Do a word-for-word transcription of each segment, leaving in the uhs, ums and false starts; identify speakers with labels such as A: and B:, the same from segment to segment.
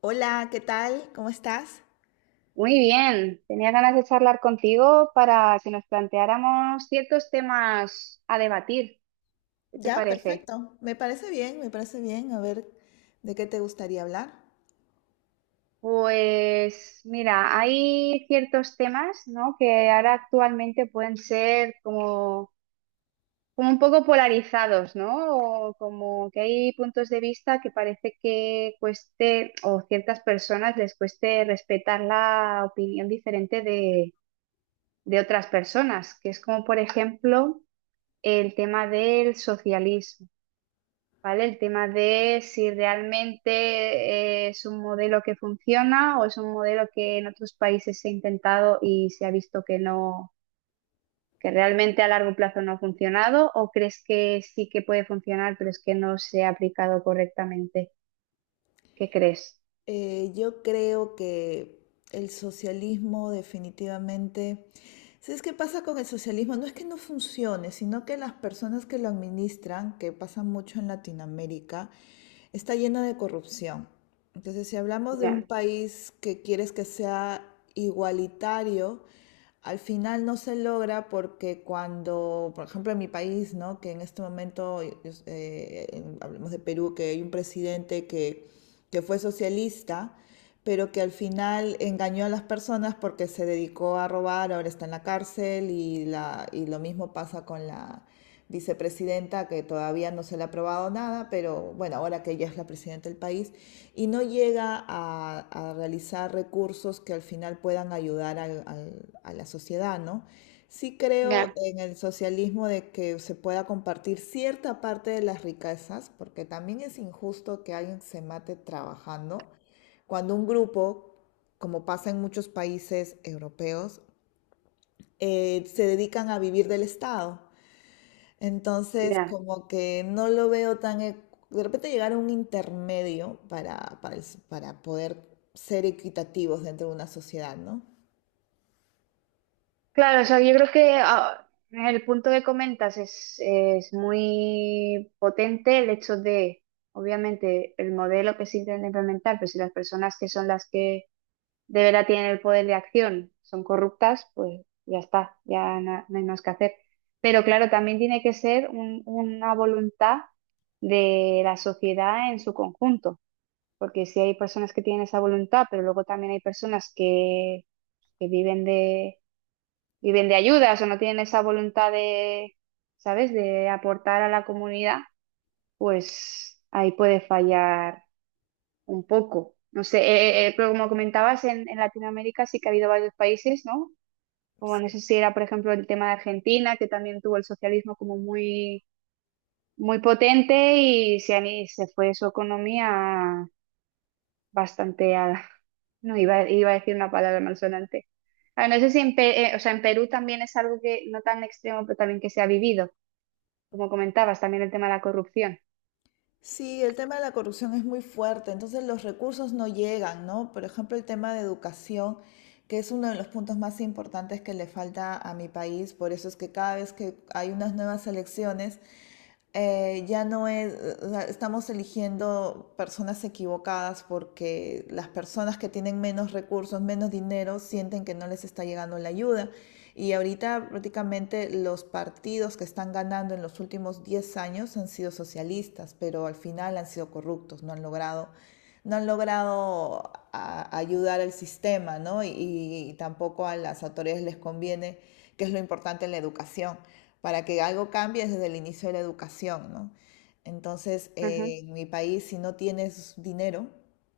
A: Hola, ¿qué tal? ¿Cómo estás?
B: Muy bien, tenía ganas de charlar contigo para que nos planteáramos ciertos temas a debatir. ¿Qué te
A: Ya,
B: parece?
A: perfecto. Me parece bien, me parece bien. A ver, ¿de qué te gustaría hablar?
B: Pues mira, hay ciertos temas, ¿no? Que ahora actualmente pueden ser como, como un poco polarizados, ¿no? O como que hay puntos de vista que parece que cueste o ciertas personas les cueste respetar la opinión diferente de, de otras personas, que es como por ejemplo el tema del socialismo, ¿vale? El tema de si realmente eh, es un modelo que funciona o es un modelo que en otros países se ha intentado y se ha visto que no, que realmente a largo plazo no ha funcionado, o crees que sí que puede funcionar, pero es que no se ha aplicado correctamente. ¿Qué crees?
A: Eh, yo creo que el socialismo definitivamente ¿sabes qué pasa con el socialismo? No es que no funcione, sino que las personas que lo administran, que pasa mucho en Latinoamérica, está llena de corrupción. Entonces, si hablamos de un
B: Ya,
A: país que quieres que sea igualitario, al final no se logra porque cuando, por ejemplo, en mi país, ¿no? Que en este momento, eh, hablemos de Perú, que hay un presidente que, que fue socialista, pero que al final engañó a las personas porque se dedicó a robar, ahora está en la cárcel y, la, y lo mismo pasa con la vicepresidenta que todavía no se le ha aprobado nada, pero bueno, ahora que ella es la presidenta del país, y no llega a, a realizar recursos que al final puedan ayudar al- al- a la sociedad, ¿no? Sí creo
B: ya,
A: en el socialismo de que se pueda compartir cierta parte de las riquezas, porque también es injusto que alguien se mate trabajando cuando un grupo, como pasa en muchos países europeos, eh, se dedican a vivir del Estado. Entonces,
B: ya.
A: como que no lo veo tan... e- De repente llegar a un intermedio para, para, el s- para poder ser equitativos dentro de una sociedad, ¿no?
B: Claro, o sea, yo creo que ah, el punto que comentas es, es muy potente el hecho de, obviamente, el modelo que se intenta implementar, pero si las personas que son las que de verdad tienen el poder de acción son corruptas, pues ya está, ya na- no hay más que hacer. Pero claro, también tiene que ser un- una voluntad de la sociedad en su conjunto, porque si hay personas que tienen esa voluntad, pero luego también hay personas que que viven viven de ayudas o no tienen esa voluntad de, ¿sabes?, de aportar a la comunidad, pues ahí puede fallar un poco. No sé, eh, eh, eh, Pero como comentabas, en, en Latinoamérica sí que ha habido varios países, ¿no? Como no
A: Sí.
B: sé si era, por ejemplo, el tema de Argentina, que también tuvo el socialismo como muy, muy potente y se, han- y se fue su economía bastante a- no, iba, iba a decir una palabra malsonante. Ah, no sé si en, Pe- eh, O sea, en Perú también es algo que no tan extremo, pero también que se ha vivido, como comentabas, también el tema de la corrupción.
A: Sí, el tema de la corrupción es muy fuerte, entonces los recursos no llegan, ¿no? Por ejemplo, el tema de educación, que es uno de los puntos más importantes que le falta a mi país, por eso es que cada vez que hay unas nuevas elecciones, eh, ya no es, estamos eligiendo personas equivocadas porque las personas que tienen menos recursos, menos dinero, sienten que no les está llegando la ayuda. Y ahorita prácticamente los partidos que están ganando en los últimos diez años han sido socialistas, pero al final han sido corruptos, no han logrado no han logrado a- ayudar al sistema, ¿no? Y, y tampoco a las autoridades les conviene, que es lo importante en la educación, para que algo cambie desde el inicio de la educación, ¿no? Entonces,
B: Ujú,
A: eh, en mi país, si no tienes dinero,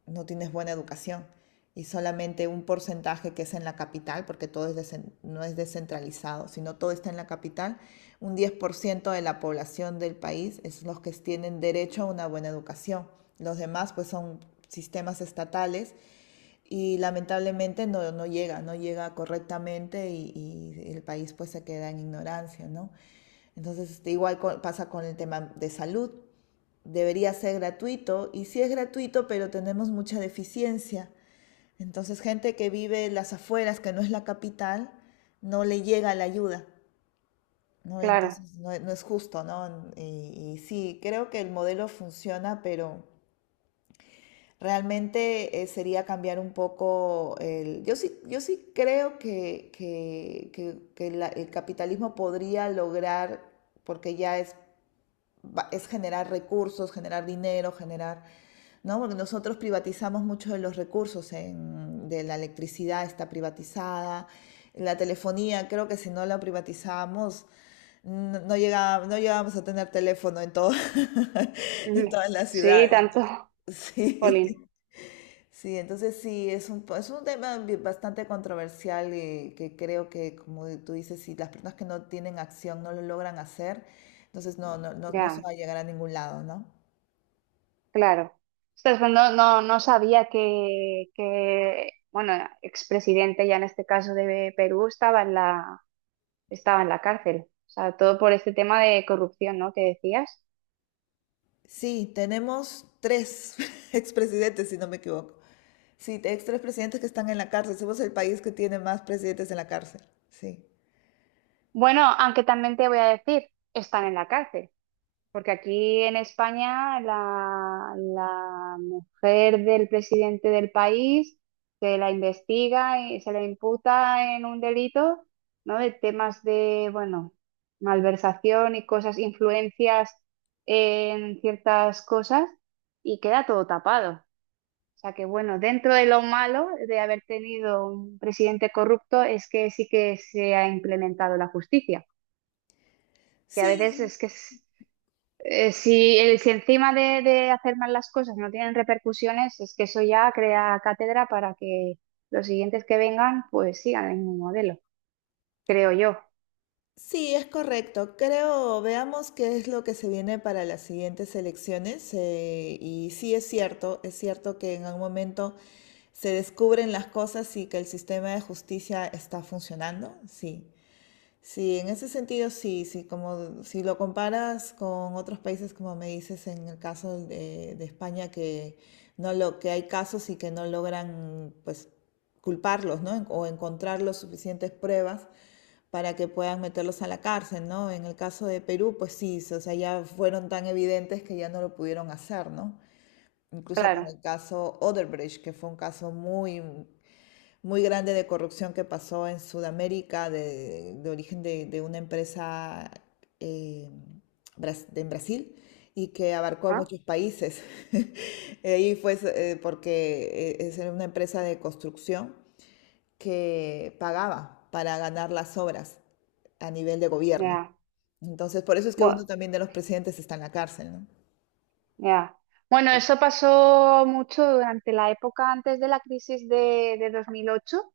A: no tienes buena educación. Y solamente un porcentaje que es en la capital, porque todo es desen- no es descentralizado, sino todo está en la capital, un diez por ciento de la población del país es los que tienen derecho a una buena educación. Los demás, pues, son sistemas estatales y lamentablemente no, no llega, no llega correctamente y, y el país pues se queda en ignorancia, ¿no? Entonces, este, igual co- pasa con el tema de salud. Debería ser gratuito y sí es gratuito, pero tenemos mucha deficiencia. Entonces, gente que vive en las afueras, que no es la capital, no le llega la ayuda, ¿no?
B: claro.
A: Entonces, no, no es justo, ¿no? Y, y sí, creo que el modelo funciona, pero realmente eh, sería cambiar un poco el... Yo sí, yo sí creo que, que- que- que la- el capitalismo podría lograr, porque ya es, va- es generar recursos, generar dinero, generar... ¿no? Porque nosotros privatizamos mucho de los recursos, en- de la electricidad está privatizada, la telefonía, creo que si no la privatizamos, no, no llegaba- no llegábamos a tener teléfono en todo-
B: Ujú.
A: en todas las
B: Sí,
A: ciudades.
B: tanto,
A: ¿No? Sí.
B: Polín.
A: Sí, entonces sí, es un, po- es un tema bi- bastante controversial y que creo que, como tú dices, si las personas que no tienen acción no lo logran hacer, entonces no, no, no, no se
B: Ya,
A: va a llegar a ningún lado, ¿no?
B: claro. Ostras, pues no, no, no sabía que, que, bueno, expresidente ya en este caso de Perú estaba en la, estaba en la cárcel. O sea, todo por este tema de corrupción, ¿no? Que decías.
A: Sí, tenemos tres expresidentes, si no me equivoco. Sí, ex tres presidentes que están en la cárcel. Somos el país que tiene más presidentes en la cárcel. Sí.
B: Bueno, aunque también te voy a decir, están en la cárcel, porque aquí en España la, la mujer del presidente del país se la investiga y se la imputa en un delito, ¿no? De temas de, bueno, malversación y cosas, influencias en ciertas cosas y queda todo tapado. O sea que, bueno, dentro de lo malo de haber tenido un presidente corrupto es que sí que se ha implementado la justicia, que a veces
A: Sí,
B: es que es- eh, si, el- si encima de, de hacer mal las cosas no tienen repercusiones, es que eso ya crea cátedra para que los siguientes que vengan pues sigan el mismo modelo, creo yo,
A: sí, es correcto. Creo, veamos qué es lo que se viene para las siguientes elecciones. eh, y sí es cierto, es cierto que en algún momento se descubren las cosas y que el sistema de justicia está funcionando. Sí, sí, en ese sentido sí, sí, como si lo comparas con otros países, como me dices en el caso de, de España, que no lo, que hay casos y que no logran, pues, culparlos, ¿no? O encontrar las suficientes pruebas para que puedan meterlos a la cárcel, ¿no? En el caso de Perú, pues sí, sí, o sea, ya fueron tan evidentes que ya no lo pudieron hacer, ¿no? Incluso con
B: claro,
A: el caso Odebrecht, que fue un caso muy, muy grande de corrupción que pasó en Sudamérica, de, de origen de, de una empresa eh, bras- de- en Brasil y que abarcó a
B: ¿no?
A: muchos países. Ahí fue eh, porque eh, es una empresa de construcción que pagaba para ganar las obras a nivel de gobierno.
B: Ya,
A: Entonces, por eso es que uno
B: bueno,
A: también de los presidentes está en la cárcel, ¿no?
B: ya. Bueno, eso pasó mucho durante la época antes de la crisis de, de dos mil ocho.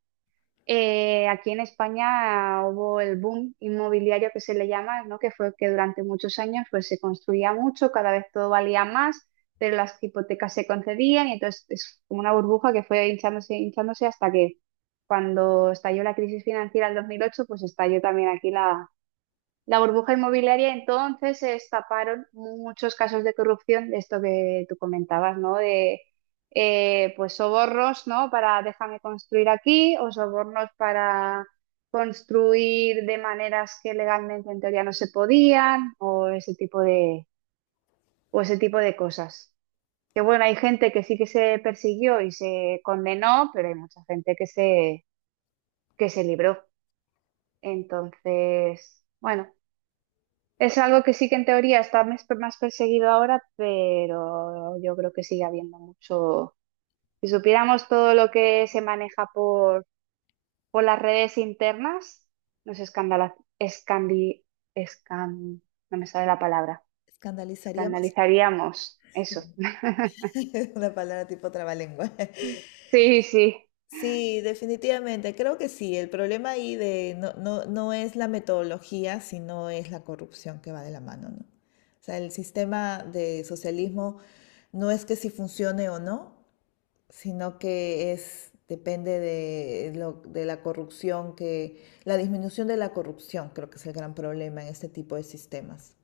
B: Eh, aquí en España hubo el boom inmobiliario que se le llama, ¿no? Que fue que durante muchos años pues, se construía mucho, cada vez todo valía más, pero las hipotecas se concedían y entonces es como una burbuja que fue hinchándose, hinchándose hasta que cuando estalló la crisis financiera en dos mil ocho, pues estalló también aquí la la burbuja inmobiliaria, entonces se destaparon muchos casos de corrupción, de esto que tú comentabas, ¿no? De eh, Pues sobornos, ¿no? Para déjame construir aquí, o sobornos para construir de maneras que legalmente en teoría no se podían, o ese tipo de, o ese tipo de cosas. Que bueno, hay gente que sí que se persiguió y se condenó, pero hay mucha gente que se, que se libró. Entonces, bueno. Es algo que sí que en teoría está mes- más perseguido ahora, pero yo creo que sigue habiendo mucho. Si supiéramos todo lo que se maneja por, por las redes internas, nos escandala, escandi, escan, no me sale la palabra.
A: ¿Escandalizaríamos?
B: Escandalizaríamos eso.
A: Una palabra tipo trabalengua.
B: Sí, sí,
A: Sí, definitivamente, creo que sí. El problema ahí de no, no, no es la metodología, sino es la corrupción que va de la mano, ¿no? O sea, el sistema de socialismo no es que si funcione o no, sino que es, depende de, lo- de la corrupción que, la disminución de la corrupción creo que es el gran problema en este tipo de sistemas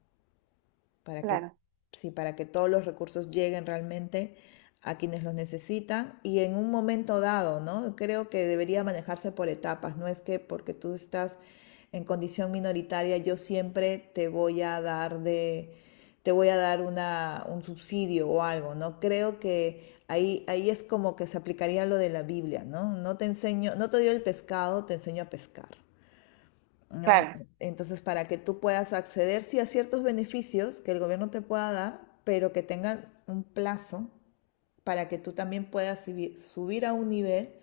A: para que,
B: claro,
A: sí, para que todos los recursos lleguen realmente a quienes los necesitan y en un momento dado, ¿no? Creo que debería manejarse por etapas, no es que porque tú estás en condición minoritaria yo siempre te voy a dar de te voy a dar una, un subsidio o algo, ¿no? Creo que ahí, ahí es como que se aplicaría lo de la Biblia, ¿no? No te enseño, no te dio el pescado, te enseño a pescar. ¿No?
B: claro,
A: Entonces, para que tú puedas acceder, sí, a ciertos beneficios que el gobierno te pueda dar, pero que tengan un plazo para que tú también puedas subi- subir a un nivel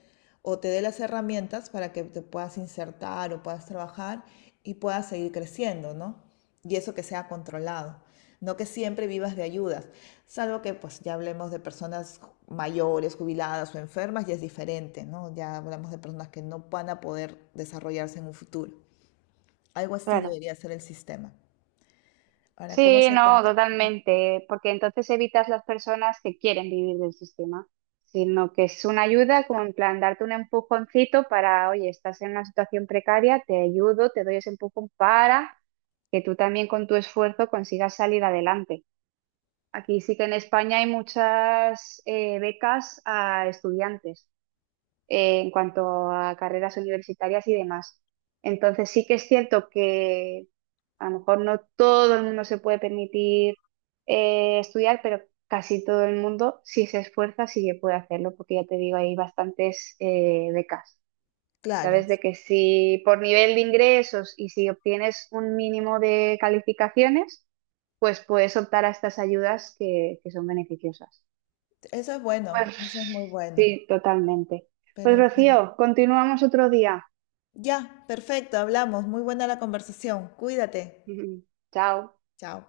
A: o te dé las herramientas para que te puedas insertar o puedas trabajar y puedas seguir creciendo, ¿no? Y eso que sea controlado, no que siempre vivas de ayudas, salvo que pues ya hablemos de personas ju- mayores, jubiladas o enfermas, y es diferente, ¿no? Ya hablamos de personas que no van a poder desarrollarse en un futuro. Algo así
B: claro.
A: debería ser el sistema. Ahora, ¿cómo
B: Sí,
A: se
B: no,
A: controla?
B: totalmente, porque entonces evitas las personas que quieren vivir del sistema, sino que es una ayuda como en plan darte un empujoncito para, oye, estás en una situación precaria, te ayudo, te doy ese empujón para que tú también con tu esfuerzo consigas salir adelante. Aquí sí que en España hay muchas eh, becas a estudiantes eh, en cuanto a carreras universitarias y demás. Entonces sí que es cierto que a lo mejor no todo el mundo se puede permitir eh, estudiar, pero casi todo el mundo, si se esfuerza, sí que puede hacerlo, porque ya te digo, hay bastantes eh, becas.
A: Claro,
B: Sabes de que si por nivel de ingresos y si obtienes un mínimo de calificaciones, pues puedes optar a estas ayudas que, que son beneficiosas.
A: eso es bueno,
B: Pues
A: eso es muy bueno.
B: sí, totalmente.
A: Pero,
B: Pues
A: en fin.
B: Rocío, continuamos otro día.
A: Ya, perfecto, hablamos. Muy buena la conversación. Cuídate.
B: Chao.
A: Chao.